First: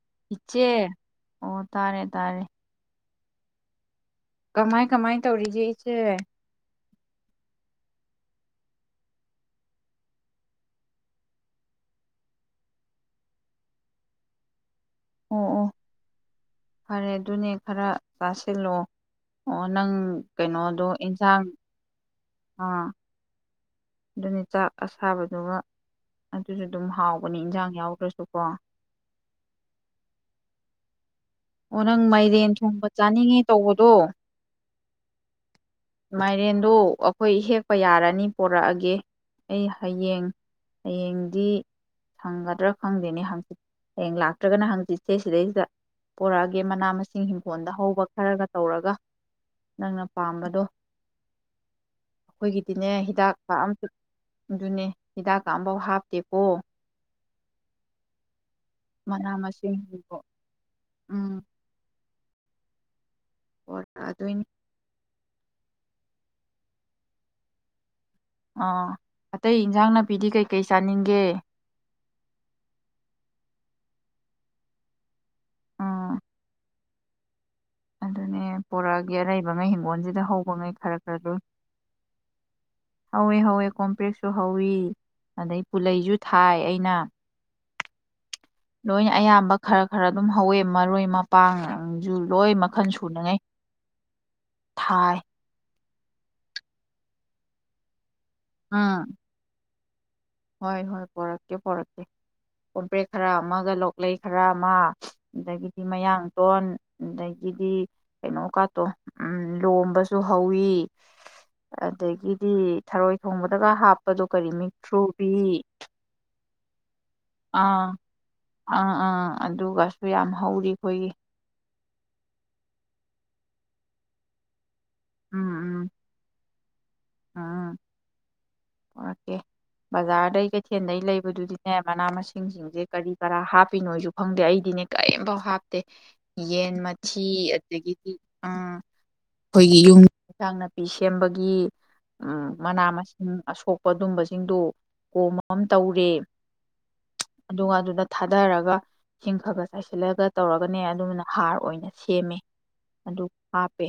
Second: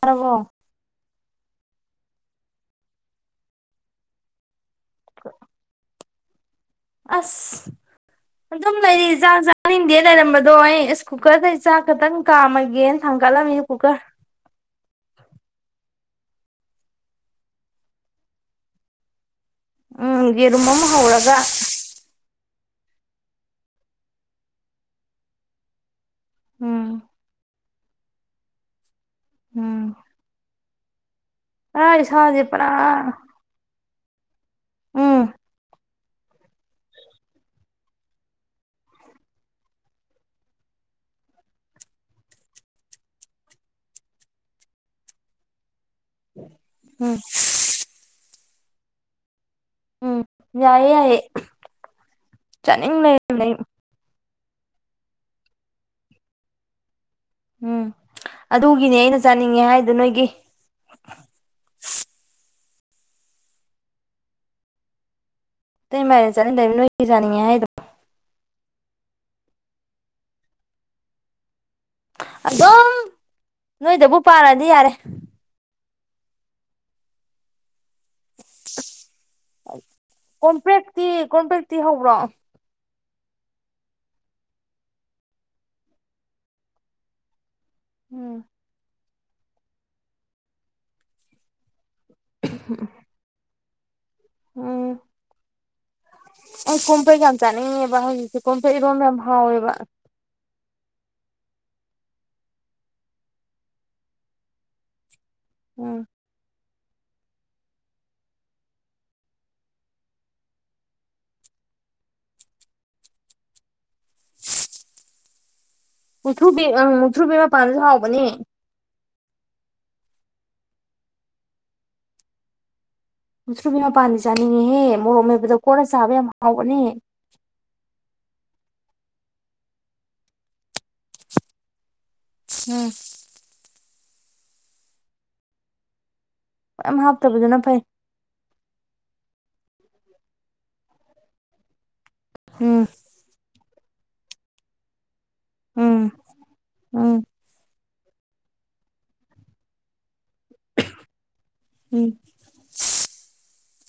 ꯇꯥꯔꯕꯣ ꯏꯆꯦ ꯑꯣ ꯇꯥꯔꯦ ꯇꯥꯔꯦ ꯀꯃꯥꯏ ꯀꯃꯥꯏ ꯇꯧꯔꯤꯒꯦ ꯏꯆꯦ ꯑꯁ ꯑꯗꯨꯝ ꯂꯩꯔꯤꯥꯛ ꯆꯥꯅꯤꯡꯗꯦ ꯂꯩꯔꯝꯕꯗꯣ ꯑꯩ ꯑꯁ ꯀꯨꯀꯔꯗ ꯆꯥꯛ ꯈꯛꯇꯪ ꯀꯥꯝꯃꯒꯦꯅ ꯊꯥꯡꯒꯠꯂꯝꯃꯤꯅꯦ ꯀꯨꯀꯔ ꯑꯣ ꯑꯣ ꯐꯔꯦ ꯑꯗꯨꯅꯦ ꯈꯔ ꯆꯥꯁꯤꯜꯂꯣ ꯑꯣ ꯅꯪ ꯎꯝ ꯌꯦꯔꯨꯝ ꯀꯩꯅꯣꯗꯣ ꯑꯃ ꯍꯧꯔꯒ ꯌꯦꯟꯁꯥꯡ ꯑꯥ ꯑꯗꯨꯅꯤ ꯆꯥꯛ ꯑꯁꯥꯕꯗꯨꯒ ꯑꯗꯨꯁꯨ ꯑꯗꯨꯝ ꯎꯝ ꯍꯥꯎꯕꯅꯤ ꯏꯟꯖꯥꯡ ꯌꯥꯎꯗꯔꯥ ꯁꯨ ꯀꯣ ꯎꯝ ꯑꯣ ꯑꯥ ꯅꯪ ꯏꯁꯥꯁꯦ ꯃꯥꯏꯔꯦꯟ ꯄꯨꯔꯥ ꯊꯣꯡꯕ ꯆꯥꯅꯤꯡꯉꯦ ꯇꯧꯕꯗꯣ ꯎꯝ ꯃꯥꯏꯔꯦꯟꯗꯣ ꯑꯩꯈꯣꯏ ꯍꯦꯛꯄ ꯌꯥꯔꯅꯤ ꯄꯣꯔꯛꯑꯒꯦ ꯑꯩ ꯍꯌꯦꯡ ꯍꯌꯦꯡꯗꯤ ꯁꯪꯒꯗ꯭ꯔꯥ ꯈꯪꯗꯦꯅꯦ ꯍꯌꯦꯡ ꯂꯥꯛꯇ꯭ꯔꯒꯅ ꯍꯪꯆꯤꯠꯁꯦ ꯁꯤꯗꯩꯁꯤꯗ ꯄꯣꯔꯛꯑꯒꯦ ꯃꯅꯥ ꯎꯝ ꯃꯁꯤꯡ ꯍꯤꯡꯒꯣꯜꯗ ꯍꯧꯕ ꯈꯔꯒ ꯇꯧꯔꯒ ꯅꯪꯅ ꯎꯝ ꯄꯥꯝꯕꯗꯣ ꯌꯥꯏꯌꯦ ꯌꯥꯏꯌꯦ ꯑꯩꯈꯣꯏꯒꯤꯗꯤꯅꯦ ꯆꯥꯅꯤꯡ ꯍꯤꯗꯥꯛ ꯂꯩꯔꯝꯅꯦ ꯀꯥ ꯑꯩ ꯑ ꯑꯗꯨꯅꯦ ꯍꯤꯗꯥꯛ ꯀ ꯑꯃꯐꯧ ꯍꯥꯞꯇꯦꯕꯣ ꯎꯝ ꯑꯗꯨꯒꯤꯅꯦ ꯑꯩꯅ ꯆꯥꯅꯤꯡꯉꯦ ꯍꯥꯏꯗ ꯃꯁꯤꯡꯕꯨ ꯅꯣꯏꯒꯤ ꯎꯝ [unintelligible] ꯑꯗꯅꯤ ꯑꯇꯩ ꯃꯥꯏꯔꯦꯟ ꯆꯅꯤꯡꯗꯦ ꯅꯣꯏꯒꯤ ꯆꯅꯤꯡꯉꯦ ꯍꯥꯏꯗꯣ ꯑꯥ ꯑꯇꯩ ꯏꯟꯁꯥꯡ ꯅꯥꯄꯤꯗꯤ ꯀꯩꯀꯩ ꯆꯥꯅꯤꯡꯒꯦ ꯑꯗꯨꯝ ꯅꯣꯏꯗꯕꯨ ꯄꯥꯜꯂꯗꯤ ꯌꯥꯔꯦ ꯑꯥ ꯑꯗꯨꯅꯦ ꯄꯣꯔꯛꯒꯤ ꯑꯔꯩꯕꯉꯩ ꯍꯤꯡꯒꯣꯜꯁꯤꯗ ꯍꯧꯕ ꯉꯩ ꯈꯔ ꯀꯣꯝꯄ꯭ꯔꯦꯛꯇꯤ ꯈꯔ ꯗꯨꯝ ꯀꯣꯝꯄ꯭ꯔꯦꯛꯇꯤ ꯍꯧꯕ꯭ꯔꯣ ꯍꯧꯋꯦ ꯍꯧꯋꯦ ꯀꯣꯝꯄ꯭ꯔꯦꯛꯁꯨ ꯍꯧꯋꯤ ꯑꯗꯩ ꯄꯨꯂꯩꯁꯨ ꯊꯥꯏ ꯑꯩꯅ ꯎꯝ ꯂꯣꯏꯅ ꯑꯌꯥꯝꯕ ꯈꯔ ꯈꯔ ꯑꯗꯨꯝ ꯍꯧꯋꯦ ꯃꯔꯣꯏ ꯃꯄꯥꯡ ꯖꯨ ꯂꯣꯏ ꯃꯈꯜ ꯁꯨꯅꯉꯩ ꯎꯝ ꯊꯥꯏ ꯑꯩ ꯀꯣꯝꯄꯔꯦꯛ ꯌꯥꯝ ꯆꯅꯤꯡꯉꯦꯕ ꯀꯣꯝꯄꯔꯦꯛ ꯏꯔꯣꯝ ꯎꯝ ꯌꯥꯝ ꯍꯥꯎꯋꯦꯕ ꯍꯣꯏ ꯍꯣꯏ ꯄꯣꯔꯛꯀꯦ ꯄꯣꯔꯛꯀꯦ ꯀꯣꯝꯄ꯭ꯔꯦꯛ ꯈꯔ ꯑꯃꯒ ꯂꯣꯛꯂꯩ ꯈꯔ ꯑꯃ ꯑꯗꯒꯤꯗꯤ ꯎꯝ ꯃꯌꯥꯡꯇꯣꯟ ꯑꯗꯒꯤꯗꯤ ꯀꯩꯅꯣꯀꯥꯇꯣ ꯎꯝ ꯂꯣꯝꯕꯁꯨ ꯍꯧꯋꯤ ꯑꯗꯒꯤꯗꯤ ꯊꯔꯣꯏ ꯊꯣꯡꯕꯗꯒ ꯍꯥꯞꯄꯗꯣ ꯀꯔꯤ ꯃꯤꯛ [unintelligible] ꯏ ꯃꯨꯊ꯭ꯔꯨꯕꯤ ꯑ ꯃꯨꯊ꯭ꯔꯨꯕꯤ ꯃꯄꯥꯟꯗꯁꯨ ꯍꯥꯎꯕꯅꯦ ꯑꯥ ꯑꯥ ꯑꯗꯨꯒꯁꯨ ꯌꯥꯝ ꯍꯧꯔꯤ ꯑꯩꯈꯣꯏꯒꯤ ꯃꯨꯛꯊ꯭ꯔꯨꯕꯤ ꯃꯄꯥꯟꯗꯤ ꯆꯥꯅꯤꯡꯉꯤꯍꯦ ꯃꯣꯔꯣꯛ ꯃꯦꯇꯄꯗ ꯀꯣꯠꯂ ꯎꯝ ꯎꯝ ꯆꯥꯕ ꯌꯥꯝ ꯍꯥꯎꯕꯅꯤ ꯎꯝ ꯄꯨꯔꯛꯀꯦ ꯕꯖꯥꯔꯗꯩ ꯀꯩꯊꯦꯜꯗꯩ ꯂꯩꯕꯗꯨꯗꯤꯅꯦ ꯃꯅꯥ ꯃꯁꯤꯡ ꯁꯤꯡ ꯁꯤꯡꯁꯦ ꯀꯔꯤ ꯀꯔꯥ ꯍꯥꯞꯄꯤꯅꯣꯁꯨ ꯐꯪꯗꯦ ꯑꯩꯗꯤꯅꯦ ꯀꯔꯤꯝꯐꯥꯎ ꯍꯥꯞꯇꯦ ꯌꯦꯟ ꯌꯥꯝ ꯃꯊꯤ ꯍꯥꯞꯇꯕꯗꯨꯅ ꯐꯩ ꯑꯗꯒꯤꯗꯤ ꯑꯝ ꯑꯩꯈꯣꯏꯒꯤ ꯌꯨꯝ ꯏꯟꯁꯥꯡ ꯅꯥꯄꯤ ꯁꯦꯝꯕꯒꯤ ꯎꯝ ꯃꯅꯥ ꯃꯁꯤꯡ ꯑꯁꯣꯛ ꯑꯗꯨꯝꯕꯁꯤꯡꯗꯨ ꯀꯣ ꯝ ꯎꯝ ꯇꯧꯔꯦ ꯎꯝ ꯑꯗꯨꯒ ꯑꯗꯨꯗ ꯊꯥꯗꯔꯒ ꯏꯁꯤꯡ ꯈꯔ ꯈꯔ ꯆꯥꯏꯁꯤꯜꯂꯒ ꯇꯧꯔꯒꯅꯦ ꯑꯗꯨꯃꯅ ꯍꯥꯔ ꯑꯣꯏꯅ ꯎꯝ ꯁꯦꯝꯃꯦ ꯑꯗꯨ ꯍꯥꯞꯄꯦ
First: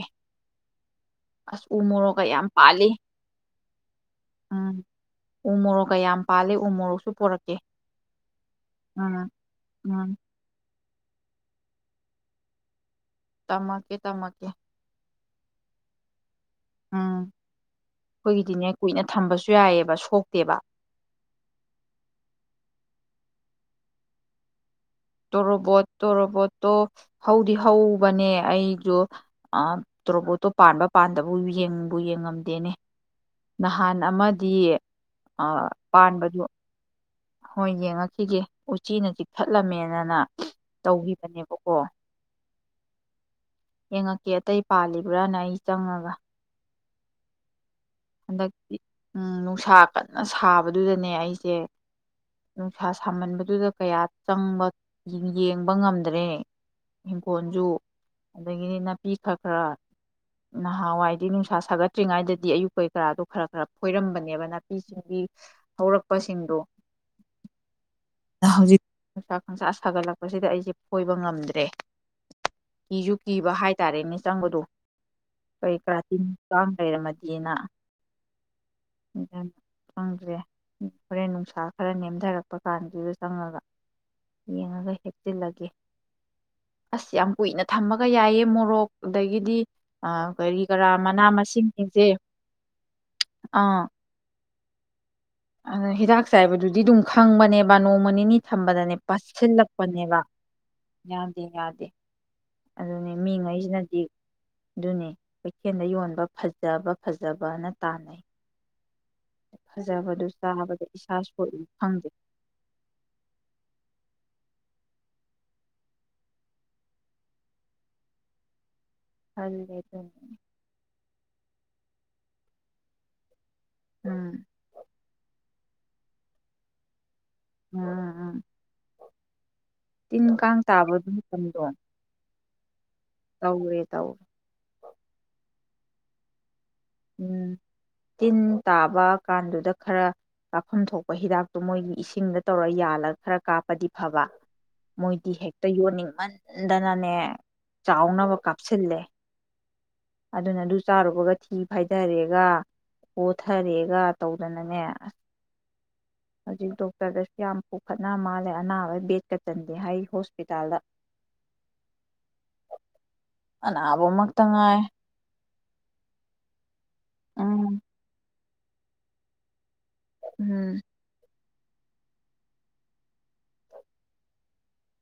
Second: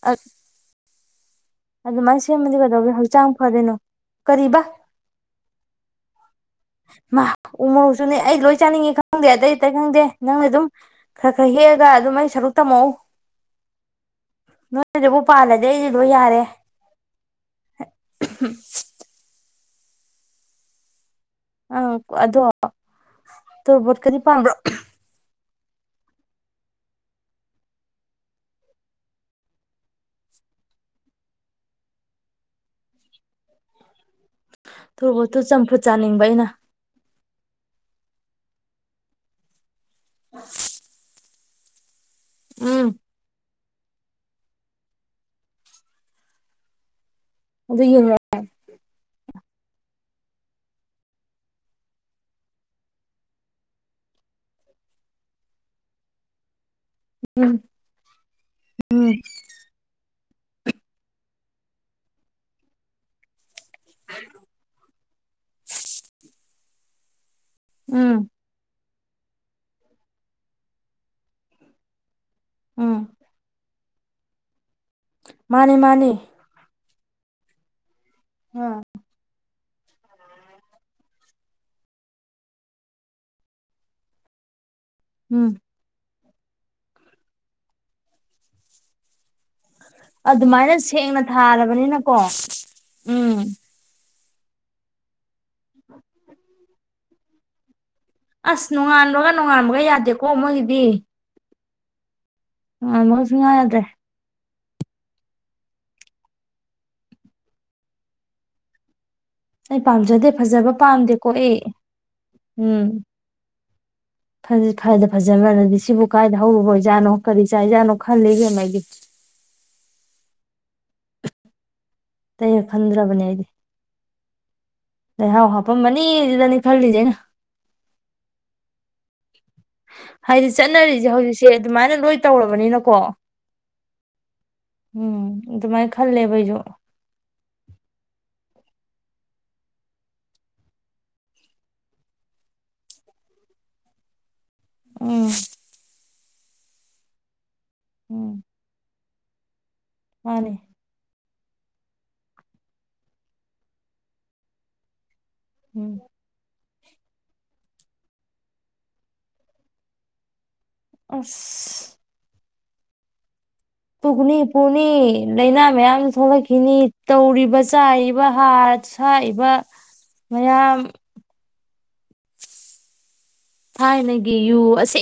ꯑꯁ ꯎꯃꯣꯔꯣꯒꯀ ꯌꯥꯝ ꯄꯥꯜꯂꯤ ꯆꯥꯡ ꯐꯗꯣꯏꯅꯣ ꯀꯔꯤꯕꯥ ꯎꯝ ꯎ ꯃꯣꯔꯣꯛꯀ ꯌꯥꯝ ꯄꯥꯜꯂꯤ ꯎ ꯃꯣꯔꯣꯛꯁꯨ ꯃꯥ ꯄꯣꯔꯛꯀꯦ ꯎ ꯃꯔꯣꯔꯣꯛꯁꯨꯅꯦ ꯑꯩ ꯂꯣꯏ ꯆꯥꯅꯤꯡꯉꯤ ꯎꯝ ꯈꯪꯗꯦ ꯑꯇꯩ ꯑꯇꯩ ꯈꯪꯗꯦ ꯎꯝ ꯅꯪꯅ ꯑꯗꯨꯝ ꯈꯔ ꯈꯔ ꯍꯦꯛꯑꯒ ꯑꯗꯨꯝ ꯑꯩ ꯁꯔꯨꯛ ꯇꯝꯃꯛꯎ ꯇꯝꯃꯛꯀꯦ ꯇꯝꯃꯛꯀꯦ ꯅꯣꯏꯗꯨꯕꯨ ꯄꯥꯜꯂꯗꯤ ꯑꯩꯗꯤ ꯂꯣꯏ ꯌꯥꯔꯦ ꯎꯝ ꯑꯩꯈꯣꯏꯒꯤꯗꯤꯅꯦ ꯀꯨꯏꯅ ꯊꯝꯕꯁꯨ ꯌꯥꯏꯌꯦꯕ ꯁꯣꯛꯇꯦꯕ ꯎꯝ ꯑꯗꯣ ꯇꯣꯔꯕꯣꯠꯀꯗꯤ ꯄꯥꯝꯕ꯭ꯔꯣ ꯇꯣꯔꯣꯕꯣꯠ ꯇꯣꯔꯣꯕꯣꯠꯇꯣ ꯍꯧꯗꯤ ꯍꯧꯕꯅꯦ ꯑꯩꯗꯨ ꯑ ꯇꯣꯔꯣꯕꯣꯠꯇꯣ ꯄꯥꯟꯕ ꯄꯥꯟꯗꯕꯨ ꯌꯦꯡꯕꯨ ꯌꯦꯡꯉꯝꯗꯦꯅꯦ ꯅꯍꯥꯟ ꯑꯃ ꯇꯣꯔꯣꯕꯣꯠꯇꯨ ꯆꯝꯐꯨꯠ ꯆꯥꯅꯤꯡꯕ ꯑꯩꯅ ꯍꯣꯏ ꯌꯦꯡꯉꯛꯈꯤꯒꯦ ꯎꯆꯤꯅ ꯆꯤꯛꯊꯠꯂꯝꯃꯦꯅꯅ ꯇꯧꯈꯤꯕꯅꯦꯕꯀꯣ ꯎꯝ ꯌꯦꯡꯉꯛꯀꯦ ꯑꯇꯩ ꯄꯥꯜꯂꯤꯕ꯭ꯔꯥꯅ ꯑꯩ ꯆꯪꯉꯒ ꯑꯗꯨ ꯌꯦꯡꯉꯛꯑꯣ ꯍꯟꯗꯛꯇꯤ ꯑꯝ ꯅꯨꯡꯁꯥ ꯀꯟꯅ ꯁꯥꯕꯗꯨꯗꯅꯦ ꯑꯩꯁꯦ ꯅꯨꯡꯁꯥ ꯁꯥꯃꯟꯕꯗꯨꯗ ꯀꯌꯥ ꯆꯪꯕ ꯌꯦꯡꯕ ꯉꯝꯗ꯭ꯔꯦ ꯎꯝ ꯏꯪꯈꯣꯜꯁꯨ ꯑꯗꯒꯤꯗꯤ ꯎꯝ ꯅꯥꯄꯤ ꯈꯔꯥ ꯈꯔꯥ ꯅꯍꯥꯟꯋꯥꯏꯗꯤ ꯅꯨꯡꯁꯥ ꯁꯥꯒꯠꯇ꯭ꯔꯤꯉꯩꯗꯗꯤ ꯑꯌꯨꯛꯛꯇ ꯀꯔꯥꯗꯣ ꯈꯔ ꯈꯔ ꯐꯣꯏꯔꯝꯕꯅꯦꯕ ꯅꯥꯄꯤꯁꯤꯡꯒꯤ ꯍꯧꯔꯛꯄꯁꯤꯡꯗꯣ ꯎꯝ ꯍꯧꯖꯤꯛ ꯈꯪꯁꯥ ꯈꯪꯁꯥ ꯁꯥꯒꯠꯂꯛꯄꯁꯤꯗ ꯑꯩꯁꯦ ꯀꯣꯏꯕ ꯉꯝꯗ꯭ꯔꯦ꯫ ꯎꯝ ꯀꯤꯁꯨꯨ ꯀꯤꯕ ꯍꯥꯏ꯫ ꯇꯔꯦꯅꯤ ꯆꯪꯕꯗꯨ ꯃꯥꯅꯦ ꯀꯩ ꯃꯥꯅꯦ ꯀ꯭ꯔꯥꯇ [unintelligible] ꯂꯩꯔꯝꯃꯗꯤꯅ ꯎꯝ ꯆꯪꯗ꯭ꯔꯦ ꯍꯣꯔꯦꯟ ꯅꯨꯡꯁꯥ ꯈꯔ ꯅꯦꯝꯊꯔꯛꯄ ꯀꯥꯟꯗꯨꯗ ꯆꯪꯉꯒ ꯌꯦꯡꯉꯒ ꯎꯝ ꯍꯦꯛꯆꯤꯜꯂꯒꯦ ꯑꯁ ꯌꯥꯝ ꯀꯨꯏꯅ ꯊꯝꯃꯒ ꯌꯥꯏꯑ ꯃꯣꯔꯣꯛ ꯑꯗꯒꯤꯗꯤ ꯑ ꯀꯔꯤ ꯑꯗꯨꯃꯥꯏꯅ ꯀꯔꯥ ꯁꯦꯡꯅ ꯃꯅꯥ ꯃꯁꯤꯡꯁꯤꯡꯁꯦ ꯊꯥꯔꯕꯅꯤꯅꯀꯣ ꯎꯝ ꯑꯥ ꯑꯗ ꯍꯤꯗꯥꯛ ꯆꯥꯏꯕꯗꯨꯗꯤ ꯑꯗꯨꯝ ꯈꯪꯕꯅꯦꯕ ꯅꯣ ꯅꯣꯡꯃ ꯅꯤꯅꯤ ꯑꯁ ꯊꯝꯕꯗꯅꯦ ꯅꯣꯡꯉꯥꯟꯕꯒ ꯅꯣꯡꯉꯥꯟꯕꯒ ꯄꯥꯁꯤꯜꯂꯛꯄꯅꯦꯕ ꯌꯥꯗꯦꯀꯣ ꯃꯣꯏꯒꯤꯗꯤ ꯌꯥꯗꯦ ꯌꯥꯗꯦ ꯑꯗꯨꯅꯤ ꯅꯣꯡꯉꯥꯟꯕꯒ ꯁꯨꯡꯌꯥ ꯌꯥꯗ꯭ꯔꯦ ꯃꯤꯉꯩꯁꯤꯅꯗꯤ ꯑꯗꯨꯅꯤ ꯀꯩꯊꯦꯜꯗ ꯌꯣꯟꯕ ꯐꯖꯕ ꯐꯖꯕꯅ ꯇꯥꯟꯅꯩ ꯑꯩ ꯐꯖꯕꯗꯨ ꯄꯥꯝꯖꯗꯦ ꯐꯖꯕ ꯆꯥꯕꯗ ꯏꯁꯥ ꯄꯥꯝꯗꯦꯀꯣ ꯑꯦ ꯁꯣꯛꯏ ꯈꯪꯗꯦ ꯎꯝ ꯐ ꯐꯗ ꯐꯖꯃꯅꯗꯤ ꯁꯤꯕꯨ ꯀꯥꯏꯗ ꯍꯧꯔꯨꯕ ꯑꯣꯏꯖꯥꯠꯅꯣ ꯀꯔꯤ ꯆꯥꯏꯖꯥꯠꯅꯣ ꯈꯜꯂꯤ ꯏꯕꯦꯃꯥ ꯑꯩꯗꯤ ꯍꯦ ꯑꯗꯨ [unintelligible] ꯇꯩꯌ ꯈꯟꯗ꯭ꯔꯕꯅꯦ ꯑꯩꯗꯤ ꯎꯝ ꯂꯩꯍꯑꯣ ꯍꯥꯞ ꯄꯨꯝꯅꯤ ꯁꯤꯗꯅꯤ ꯐꯜꯂꯤꯁꯦ ꯑꯩꯟ ꯎꯝ ꯎꯝ ꯇꯤꯟ ꯍꯥꯏꯗꯤ ꯀꯥꯡ ꯇꯥꯕ ꯑꯗꯨ ꯃꯇꯝꯗꯣ ꯃꯅꯤꯅꯀꯣ ꯇꯧꯦ ꯇꯧ ꯎꯝ ꯑꯗꯨꯃꯥꯏꯅ ꯈꯜꯂꯦꯕ ꯑꯩꯁꯨ ꯎꯝ ꯇꯤꯟ ꯇꯥꯕ ꯀꯥꯟꯗꯨꯗ ꯈꯔ ꯀꯥꯞꯐꯝ ꯊꯣꯛꯄ ꯍꯤꯗꯥꯛꯇꯣ ꯃꯣꯏꯒꯤ ꯏꯁꯤꯡꯗ ꯇꯧꯔ ꯌꯥꯜꯂꯒ ꯈꯔ ꯀꯥꯞꯄꯗꯤ ꯐꯕ ꯃꯣꯏꯗꯤ ꯎꯝ ꯍꯦꯛꯇ ꯌꯣꯟꯅꯤꯡꯃꯟ ꯗꯥꯅꯥꯅꯦ ꯎꯝ ꯆꯥꯎꯅꯕ ꯀꯥꯞꯁꯤꯅꯂꯦ ꯃꯥꯅꯦ ꯑꯗꯨꯅ ꯑꯗꯨ ꯆꯥꯔꯨꯕꯒ ꯎ ꯈꯥꯏꯊꯔꯦꯒ ꯀꯣꯊꯔꯦꯒ ꯇꯧꯗꯅꯅꯦ ꯑꯁ ꯎꯝ ꯍꯧꯖꯤꯛ ꯗꯣꯛꯇꯔꯗꯁꯨ ꯌꯥꯝ ꯄꯨꯈꯠꯅꯕ ꯃꯥꯜꯂꯦ ꯑꯅꯥꯕꯩ ꯕꯦꯗꯀ ꯆꯟꯗꯦ ꯍꯥꯏ ꯍꯣꯁꯄꯤꯇꯥꯜꯗ ꯑꯁ ꯑꯅꯥꯕ ꯄꯨꯒꯅꯤ ꯃꯛꯇ ꯉꯥꯏ ꯄꯨꯅꯤ ꯂꯩꯅꯥ ꯃꯌꯥꯝ ꯊꯣꯛꯂꯛꯈꯤꯅꯤ ꯇꯧꯔꯤꯕ ꯎꯝ ꯆꯥꯔꯤꯕ ꯍꯥꯠ ꯁꯥꯏꯏꯤꯕ ꯁꯤꯁ ꯃꯌꯥꯝ ꯎꯝ ꯊꯥꯏꯅꯒꯤ ꯌꯨ ꯑꯁꯦ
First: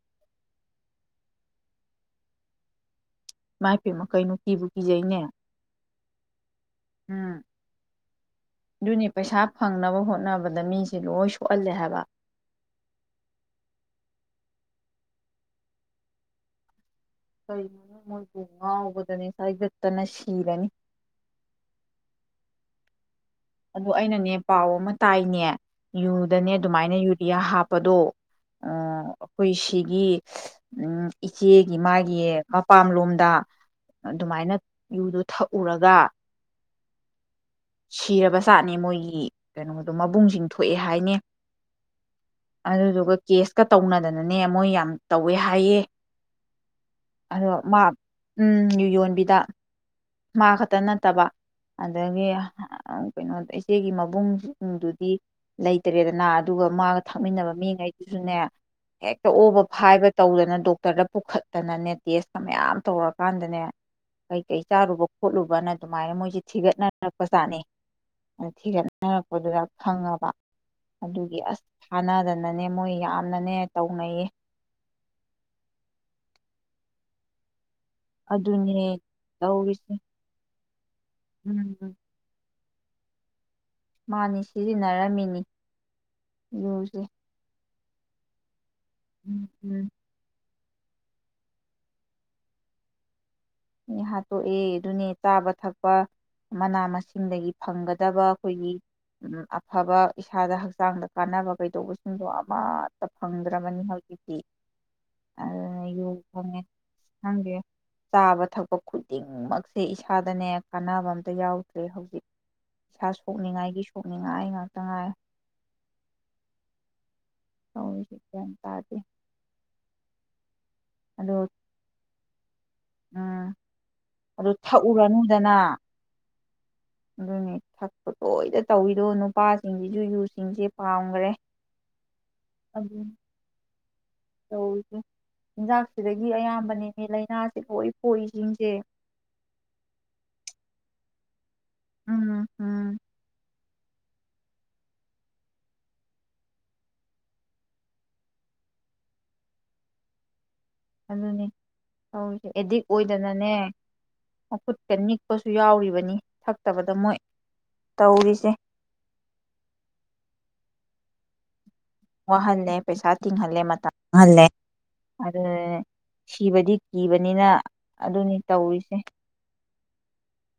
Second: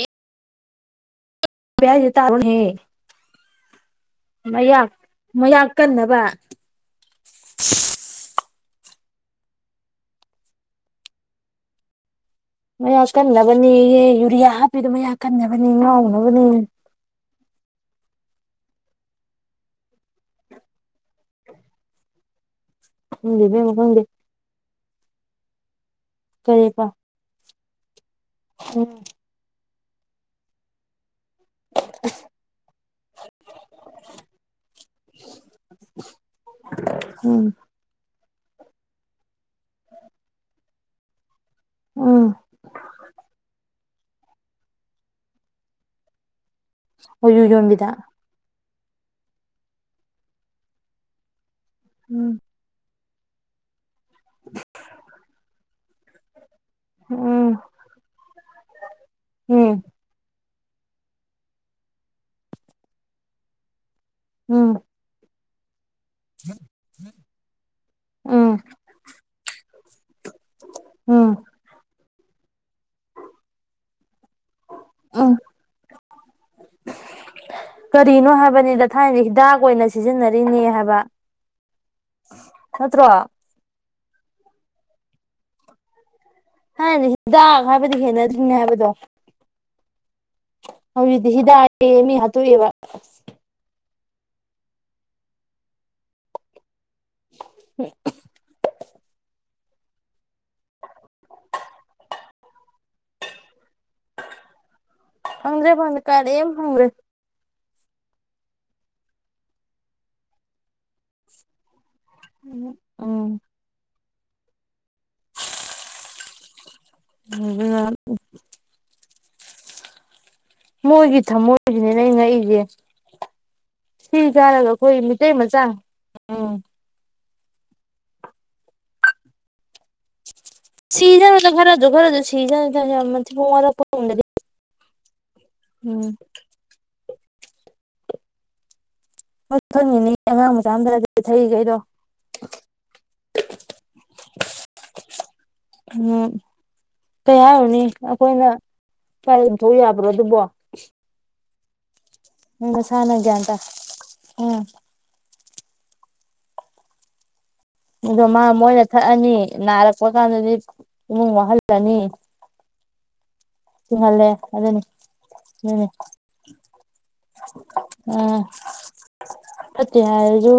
ꯌꯥ ꯌꯦ [unintelligible] ꯇꯥꯔꯣꯍꯦ ꯃꯥꯏꯞ ꯀꯦꯃꯥ ꯀꯤꯕꯨ ꯀꯤꯖꯩꯅꯦ ꯃꯌꯥꯛ ꯀꯟꯅꯕ ꯎꯝ ꯑꯗꯨꯅꯤ ꯄꯩꯁꯥ ꯐꯪꯅꯕ ꯍꯣꯠꯅꯕꯗ ꯃꯤꯁꯦ ꯂꯣꯏ ꯁꯣꯛꯍꯜꯂꯦ ꯍꯥꯏꯕ ꯃꯌꯥꯛ ꯀꯟꯅꯕꯅꯦꯌꯦ ꯌꯨꯔꯤꯌꯥ ꯍꯥꯞꯄꯤꯗꯨꯣ ꯃꯌꯥꯛ ꯀꯟꯅꯕꯅꯦ ꯉꯥꯎꯅꯕꯅꯦ ꯀꯩ ꯃꯣꯏꯖꯤ ꯉꯥꯎꯕꯗꯅꯤ ꯍꯥꯏꯒꯠꯇꯅ ꯁꯤꯔꯅꯤ ꯈꯪꯗꯦ ꯏꯕꯦꯝꯃ ꯑꯗꯣ ꯈꯪꯗꯦ ꯑꯩꯅꯅꯦ ꯄꯥꯎ ꯑꯃ ꯇꯥꯏꯅꯦ ꯌꯨꯗꯅꯦ ꯀꯔꯤꯕ ꯑꯗꯨꯃꯥꯏꯅ ꯌꯨꯔꯤꯌꯥ ꯍꯥꯞ ꯀꯥꯗꯣ ꯎꯝ ꯑꯥꯥ-ꯑꯩꯈꯣꯏꯁꯤ ꯁꯤꯒꯤ ꯁꯤꯁ ꯎꯝ ꯏꯆꯦꯒꯤ ꯃꯥꯒꯤ ꯃꯄꯥꯝꯂꯣꯝꯗ ꯑꯗꯨꯃꯥꯏꯅ ꯌꯨꯗꯣ ꯊꯛꯎꯨꯔꯥꯒ ꯎꯝ ꯀꯤꯔꯕ ꯖꯥꯠꯅꯦ ꯃꯣꯏꯒꯤ ꯀꯩꯅꯣꯗꯣ ꯃꯕꯨꯡꯁꯤꯡꯗꯨ ꯄꯣꯛꯑꯦ ꯍꯥꯏꯅꯦ ꯎꯝ ꯑꯗꯨꯗꯨꯒ ꯀꯦꯁ ꯀꯥ ꯇꯧꯅꯗꯅꯅꯦ ꯃꯣꯏ ꯌꯥꯝ ꯇꯧꯋꯦ ꯍꯥꯏꯌꯦ ꯍꯣ ꯌꯨ ꯌꯣꯟꯕꯤꯗ ꯌꯣꯟꯕꯤꯗꯥ ꯃꯥꯈꯠꯇ ꯅꯠꯇꯕ ꯑꯗꯒꯤ ꯎꯝ ꯑꯠ ꯀꯩꯅꯣ ꯏꯆꯦꯒꯤ ꯃꯞ ꯕꯨꯡꯗꯨꯗꯤ ꯂꯩꯇ꯭ꯔꯦꯗꯅ ꯑꯗꯨꯒ ꯃꯥꯒ ꯊꯛꯃꯤꯟꯅꯕ ꯎꯝ ꯃꯤꯉꯩꯗꯨꯁꯨꯅꯦ ꯍꯦꯛꯇ ꯑꯣꯕ ꯎꯝ ꯐꯥꯏꯕ ꯇꯧꯗꯅ ꯗꯣꯛꯇꯔꯗ ꯄꯨꯈꯠꯇꯅꯅꯦ ꯇꯦꯁ ꯃꯌꯥꯝ ꯇꯧꯔꯛꯀꯥꯟꯗꯅꯦ ꯀꯩ ꯀꯩ ꯎꯝ ꯆꯥꯔꯨꯕ ꯈꯣꯠꯂꯨꯕ ꯅ [inaudible] ꯑꯗꯨꯃꯥꯏꯅ ꯃꯣꯏꯁꯤ ꯊꯤꯒꯠꯅꯔꯛꯄ ꯆꯥꯠꯅꯩ ꯑꯗꯨ ꯎꯝ ꯊꯤꯒꯠꯅꯔꯛꯄꯗꯨꯗ ꯐꯪꯉꯕ ꯎꯝ ꯑꯗꯨꯒꯤ ꯑꯁ ꯐꯥꯅꯗꯅꯅꯦ ꯅꯦ ꯃꯣꯏ ꯌꯥꯝꯅꯅꯦ ꯇꯧꯅꯩꯑꯦ ꯎꯝ [inaudible] ꯀꯔꯤꯅꯣ ꯍꯥꯏꯕꯅꯤꯗ ꯊꯥꯏꯅꯗꯤ ꯍꯤꯗꯥꯛ ꯑꯣꯏꯅ ꯇꯧꯔꯤꯁꯦ ꯁꯤꯖꯤꯟꯅꯔꯤꯅꯦ ꯍꯥꯏꯕ ꯎꯝ ꯅꯠꯇ꯭ꯔꯣ ꯃꯥꯅꯤ ꯁꯤꯖꯤꯟꯅꯔꯝꯃꯤꯅꯤ ꯌꯨꯁꯦ ꯊꯥꯏꯅꯗꯤ ꯍꯤꯗꯥꯛ ꯍꯥꯏꯕꯗꯤ ꯍꯦꯅꯗꯔ꯭ꯤꯅꯦ ꯍꯥꯏꯕꯗꯣ ꯎꯝ ꯎꯝ ꯍꯧꯖꯤꯛꯇꯤ ꯍꯤꯗꯥꯛꯌꯦ ꯃꯤ ꯍꯥꯠꯇꯣꯛꯏꯕ ꯍꯥꯠꯇꯣꯛꯑꯦ ꯑꯗꯨꯅꯦ ꯆꯥꯕ ꯊꯛꯄ ꯃꯅꯥ ꯃꯁꯤꯡ ꯁꯤꯡꯗꯒꯤ ꯐꯪꯒꯗꯕ ꯑꯩꯈꯣꯏꯒꯤ ꯎ ꯑꯐꯕ ꯏꯁꯥꯗ ꯍꯛꯆꯥꯡꯗ ꯀꯥꯟꯅꯕ ꯀꯩꯗꯧꯕꯁꯤꯡꯗꯣ ꯑꯃꯠꯇ ꯐꯪꯗꯕ ꯭ꯔꯕꯅꯤ ꯍꯧꯖꯤꯛꯇꯤ ꯐꯪꯗ꯭ꯔꯦ ꯑꯗꯨꯅ ꯐꯪꯗ꯭ꯔꯦ ꯌꯣ ꯀꯔꯤꯝ ꯐꯪꯉꯦ ꯐꯪꯗ꯭ꯔꯦ ꯈꯪꯒꯦ ꯇꯥꯕ ꯊꯕꯛ ꯈꯨꯗꯤꯡꯃꯛꯁꯦ ꯏꯁꯥꯗꯅꯦ ꯀꯥꯟꯅꯕ ꯑꯝꯇ ꯌꯥꯎꯗꯦ ꯍꯧꯖꯤꯛ ꯁꯥ ꯎꯝ ꯁꯣꯛꯅꯤꯡꯉꯥꯏꯒꯤ ꯄꯣꯛꯅꯤꯡꯉꯥꯏ ꯉꯥꯛꯇ ꯉꯥꯏꯔꯦ ꯑꯗꯨꯅ ꯍꯧꯖꯤꯛꯁꯦ ꯒꯌ꯭ꯥꯟ ꯇꯥꯗꯦ ꯃꯣꯏꯒꯤ ꯑꯗꯣ ꯊꯝꯃꯣꯏꯁꯤꯅꯤ ꯅ ꯑꯩ ꯉꯛꯏꯁꯦ ꯎꯝ ꯁꯤ ꯑꯗꯨ ꯁꯥꯥꯔꯒ ꯑꯩꯈꯣꯏ ꯃꯤꯇꯩ ꯃꯆꯥ ꯑꯃ ꯑꯗꯨꯅꯦ ꯊꯛꯄ ꯇꯣꯏꯗ ꯇꯧꯋꯤꯗꯣ ꯅꯨꯄꯥꯁꯤꯡꯁꯤꯁꯨꯨ ꯌꯨ ꯁꯤꯖꯈꯔꯁꯅꯨꯗ ꯈꯔꯥꯖꯨ ꯈꯥꯔꯖꯨ ꯁꯤꯖꯅꯨꯗ ꯌꯝ ꯑꯗꯨꯅꯤ ꯃꯊꯤꯕꯣꯟ ꯋꯥꯔꯛꯄ [unintelligible] [inaudible] ꯆꯤꯟꯖꯥꯛꯁꯤꯗꯒꯤ ꯑꯌꯥꯝꯕꯅꯦ ꯂꯥꯏꯅꯥꯁꯦ ꯂꯣꯢ ꯄꯣꯛꯏꯁꯤꯡꯁꯦ ꯑꯗꯨꯅꯤꯅꯦ ꯑꯉꯥꯡ ꯃꯆꯥ ꯑꯝꯇꯥ ꯅꯠꯇꯦ ꯊꯛꯏ [inaudible] ꯖꯤꯡꯖꯦ ꯗ ꯎꯝ ꯎꯝ ꯎꯝ ꯀꯩ ꯍꯥꯏꯔꯨꯅꯤ ꯑꯩꯈꯣꯏꯅ ꯀꯥꯏ ꯌꯝꯊꯣꯛ ꯌꯥꯕ꯭ꯔꯣ ꯑꯗꯨꯕꯣ ꯑꯗꯨꯅꯦ ꯇꯧꯔꯤꯁꯦ ꯑꯦꯗꯤꯛ ꯃꯁꯥꯅ ꯒ꯭ꯌꯥꯟ ꯑꯣꯏꯗꯅꯅꯦ ꯇꯥ ꯎꯝ ꯃꯈꯨꯠꯀꯅꯤꯛ ꯁꯨ ꯌꯥꯎꯔꯤꯕꯅꯤ ꯊꯛꯇꯕꯗ ꯃꯣꯏ ꯑꯗꯣ ꯃꯥ ꯇꯧꯔꯤꯁꯦ ꯃꯣꯏꯅ ꯊꯛꯑꯅꯤ ꯅꯥꯔꯛꯄ ꯀꯥꯟꯗꯗꯤ ꯏꯃꯨꯡ ꯃꯍꯜ ꯋꯥꯍꯅꯦꯦ ꯄꯩꯁꯥ ꯇꯤꯡꯍꯜꯂꯦ ꯃꯇꯝ ꯆꯤꯡꯍꯜꯂꯦ ꯃꯥꯡꯍꯜꯂꯦ ꯑꯗꯨꯅꯤ ꯑꯗꯨꯅꯅꯦ ꯑꯗꯨꯅꯤ ꯁꯤꯕꯗꯤ ꯀꯤꯕꯅꯤꯅ ꯑ ꯑꯗꯨꯅꯤ ꯇꯧꯔꯤꯁꯦ ꯐꯠꯇꯦ ꯍꯥꯏꯔꯁꯨ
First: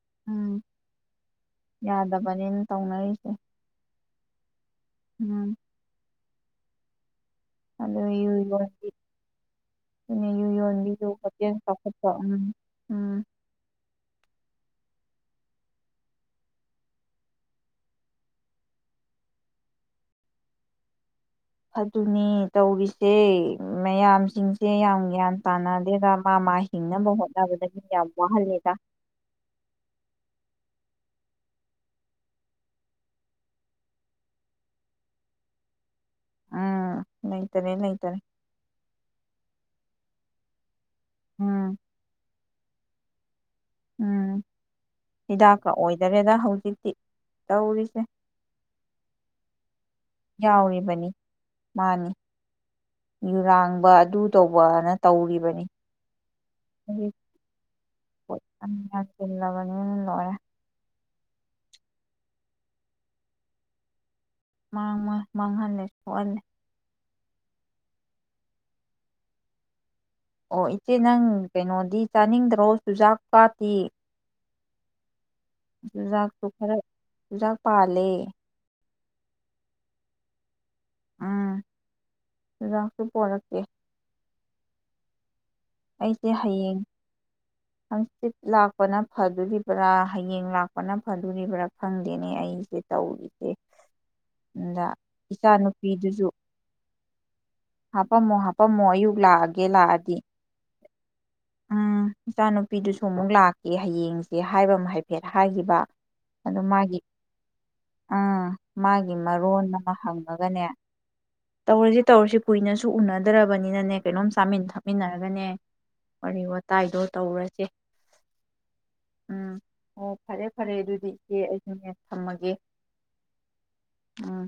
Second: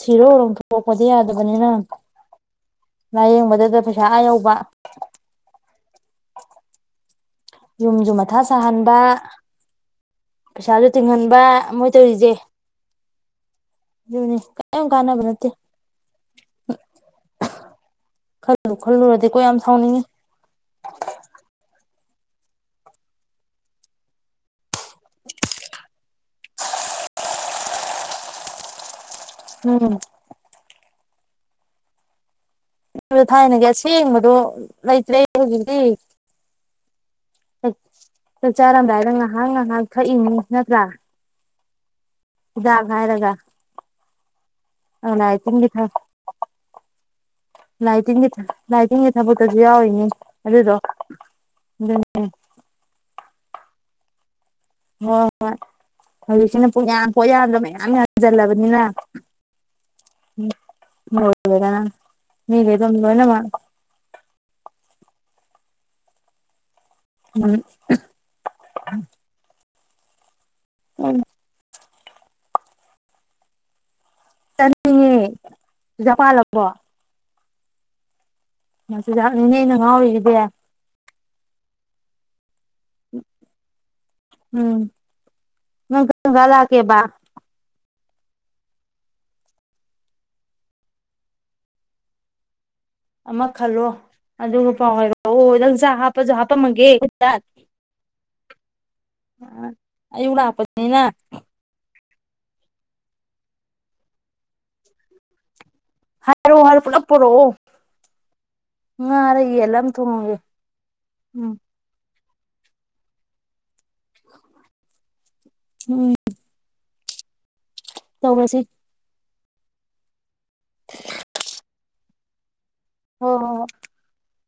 ꯁꯤꯤꯔꯣꯔꯣꯝ ꯎꯝ ꯊꯣꯛꯄꯗꯤ ꯌꯥꯗꯕ ꯐꯕꯅꯤꯅ ꯌꯥꯗꯕꯅꯤꯅ ꯇꯧꯅꯔꯤꯁꯦ ꯂꯥꯏꯌꯦꯡꯕꯗꯨꯗ ꯄꯩꯁꯥ ꯑ ꯌꯧꯕ ꯎꯝ ꯑꯗꯨ ꯌꯨꯝꯁꯨ ꯌꯨ ꯃꯊꯥ ꯌꯣꯟꯕꯤ ꯁꯥꯍꯟꯕ ꯑꯗꯨꯅ ꯌꯨ ꯄꯩꯁꯥꯁꯨ ꯌꯣꯟꯕꯤꯁꯨ ꯇꯤꯡꯍꯟꯕ ꯍꯣꯇꯦꯜ ꯃꯣꯏ ꯆꯥꯎꯈꯠꯄ ꯇꯧꯔꯤꯁꯦ ꯎꯝ ꯎꯝ ꯑꯗꯨꯅꯤ ꯌꯥꯝ ꯀꯥꯟꯅꯕ ꯅꯠꯇꯦ ꯈꯜꯂꯨ ꯈꯜꯂꯨꯔꯗꯤ ꯀꯣ ꯌꯥꯝ ꯁꯥꯎꯅꯤꯡꯉꯤ ꯑꯗꯨꯅꯤ ꯇꯧꯔꯤꯁꯦ ꯃꯌꯥꯝꯁꯤꯡꯁꯦ ꯌꯥꯝ ꯒ꯭ꯌꯥꯟ ꯇꯥꯅꯗꯦꯗ ꯃꯥ ꯃꯥ ꯍꯤꯡꯅꯕ ꯍꯣꯠꯅꯕꯗ ꯃꯤ ꯌꯥꯝ ꯋꯥꯍꯜꯂꯦꯗ ꯎꯝ ꯊꯥꯏꯅꯒꯤ ꯑꯁꯦꯡꯕꯗꯣ ꯂꯩꯇ꯭ꯔꯦ ꯍꯧꯖꯤꯛꯇꯤ ꯎꯝ ꯂꯩꯇꯔꯦ ꯂꯩꯇꯔꯦ ꯆꯆ ꯑꯔꯝ꯭ꯔ ꯍꯥꯏꯗꯪ ꯍꯥꯡ ꯍꯥꯡ ꯍꯣꯏ ꯏꯪꯂꯤꯁ ꯅꯠꯇ꯭ꯔꯥ ꯎꯝ ꯏꯗ ꯍꯥꯏꯚꯥꯏꯔꯒ ꯎꯝ ꯂꯥꯏꯇ ꯍꯤꯗꯥꯛꯀ ꯊ ꯑꯣꯏꯗꯔꯦꯗ ꯍꯧꯖꯤꯛꯇꯤ ꯇꯧꯔꯤꯁꯦ ꯂꯇ ꯊ ꯂꯇ ꯊ ꯁꯖꯤꯌꯥ ꯎꯝ ꯑꯗꯨꯗꯣ ꯌꯥꯎꯔꯤꯕꯅꯤ ꯃꯥꯅꯤ ꯑꯗꯨ ꯌꯨꯔꯥꯡꯕ ꯑꯗꯨ ꯇꯧꯕꯅ ꯍꯣꯏ ꯍꯣꯏ ꯇꯧꯔꯤꯕꯅꯤ ꯍꯧꯖꯤꯛꯁꯤꯅ ꯄꯨꯡ ꯌꯥꯝ ꯍꯧꯖꯤꯛ ꯄꯣꯠ ꯌꯥꯝꯕ ꯃꯌꯥꯝ ꯄꯣꯠ ꯌꯥꯝ ꯍꯟꯖꯜꯂꯕꯅꯤꯅ ꯌꯥꯟꯁꯤꯜꯂꯕꯅꯤꯅ ꯂꯣꯏꯔꯦ ꯎ ꯍꯣꯏ ꯦꯒꯅ ꯃꯤꯕꯦꯕꯝꯅ ꯃꯥ ꯃꯥꯡ ꯃꯥꯡꯍꯜꯂꯦ ꯁꯣꯛꯍꯜꯂꯦ ꯎꯝ ꯑꯣ ꯏꯆꯦ ꯅꯪ ꯀꯩꯅꯣꯗꯤ ꯆꯥꯅꯤꯡꯗ꯭ꯔꯣ ꯆꯨꯖꯥꯛ ꯀꯥꯇꯤ ꯆꯦ ꯆꯨꯖꯥꯛꯁꯨ ꯈꯔ ꯆꯖꯥꯛ ꯄꯥꯂꯦ ꯃꯁꯗ ꯅꯅꯦꯅ ꯉꯎꯗꯦ ꯎꯝ ꯆꯗꯥꯛꯁꯨ ꯄꯨꯣꯔꯛꯀꯦ ꯎꯝ ꯉꯒꯂ ꯀꯦꯕꯥ ꯆꯤꯞ ꯂꯥꯛꯄꯅ ꯐꯗꯣꯔꯤꯕ꯭ꯔꯥ ꯍꯌꯦꯡ ꯂꯥꯛꯄꯅ ꯐꯗꯣꯔꯤꯕ꯭ꯔꯥ ꯐꯪꯗꯦꯅꯦ ꯑꯩꯁꯦ ꯑꯃ ꯇꯧꯔꯤꯁꯦ ꯈꯜꯂꯣ ꯑꯗꯨꯒ ꯑꯗ ꯄꯥꯎ ꯍꯥꯏꯔꯛꯑꯣ ꯏꯆꯥ ꯑꯣ ꯅꯪ ꯆꯥꯛ ꯅꯨꯨꯄꯤꯗꯨꯁꯨ ꯍꯥꯞꯄꯁꯨ ꯍꯥꯞꯄꯝꯃꯒꯦ ꯍꯥꯄꯝꯃꯣ ꯍꯥꯄꯝꯃꯣ ꯑꯌꯨꯛ ꯂꯥꯛꯑꯒꯦ ꯂꯥꯛꯑꯗꯤ ꯑꯌꯨꯛ ꯂꯥꯛꯄ ꯑꯩꯅ ꯎꯝ ꯏꯆꯥ ꯅꯨꯨꯄꯤꯗꯨꯁꯨ ꯑꯃꯨꯛ ꯂꯥꯛꯀꯦ ꯍꯌꯦꯡꯁꯦ ꯍꯥꯏꯕ ꯑꯃ ꯍꯥꯏꯐꯦꯠ ꯍꯥꯏꯈꯤꯕ ꯑꯗꯨ ꯍꯥꯏꯔꯛꯑꯣ ꯍꯥꯏꯔꯣ ꯃꯥꯒꯤ ꯄꯨꯂꯞ ꯄꯨꯔꯛꯑꯣ ꯑꯥ ꯃꯥꯒꯤ ꯉꯥꯔ ꯃꯔꯣꯟ ꯌꯦꯜꯂ ꯑꯃ ꯊꯣꯡꯉꯒꯦ ꯍꯪꯉꯒꯅꯦ ꯎꯝ ꯇꯧꯔꯁꯤ ꯇꯧꯔꯁꯤ ꯀꯨꯏꯅꯁꯨ ꯎꯅꯗ꯭ꯔꯔꯕꯅꯤꯅ ꯅꯦꯛ ꯀꯩꯅꯣꯝ ꯆꯥꯃꯤꯟ ꯊꯥꯃꯤꯟꯅꯔꯒ [unintelligible] ꯋꯥꯔꯤ ꯋꯇꯥꯏ ꯀꯥꯏꯗꯣ ꯇꯧꯔꯁꯦ ꯇꯧ ꯔꯁꯤ ꯎꯝ ꯑꯣ ꯐꯔꯦ ꯐꯔꯦ ꯑꯗꯨꯗꯤ ꯏꯆꯦ ꯑꯩꯁꯨꯅꯦ ꯊꯝꯃꯒꯦ ꯍꯣ ꯍꯣꯏ ꯎꯝ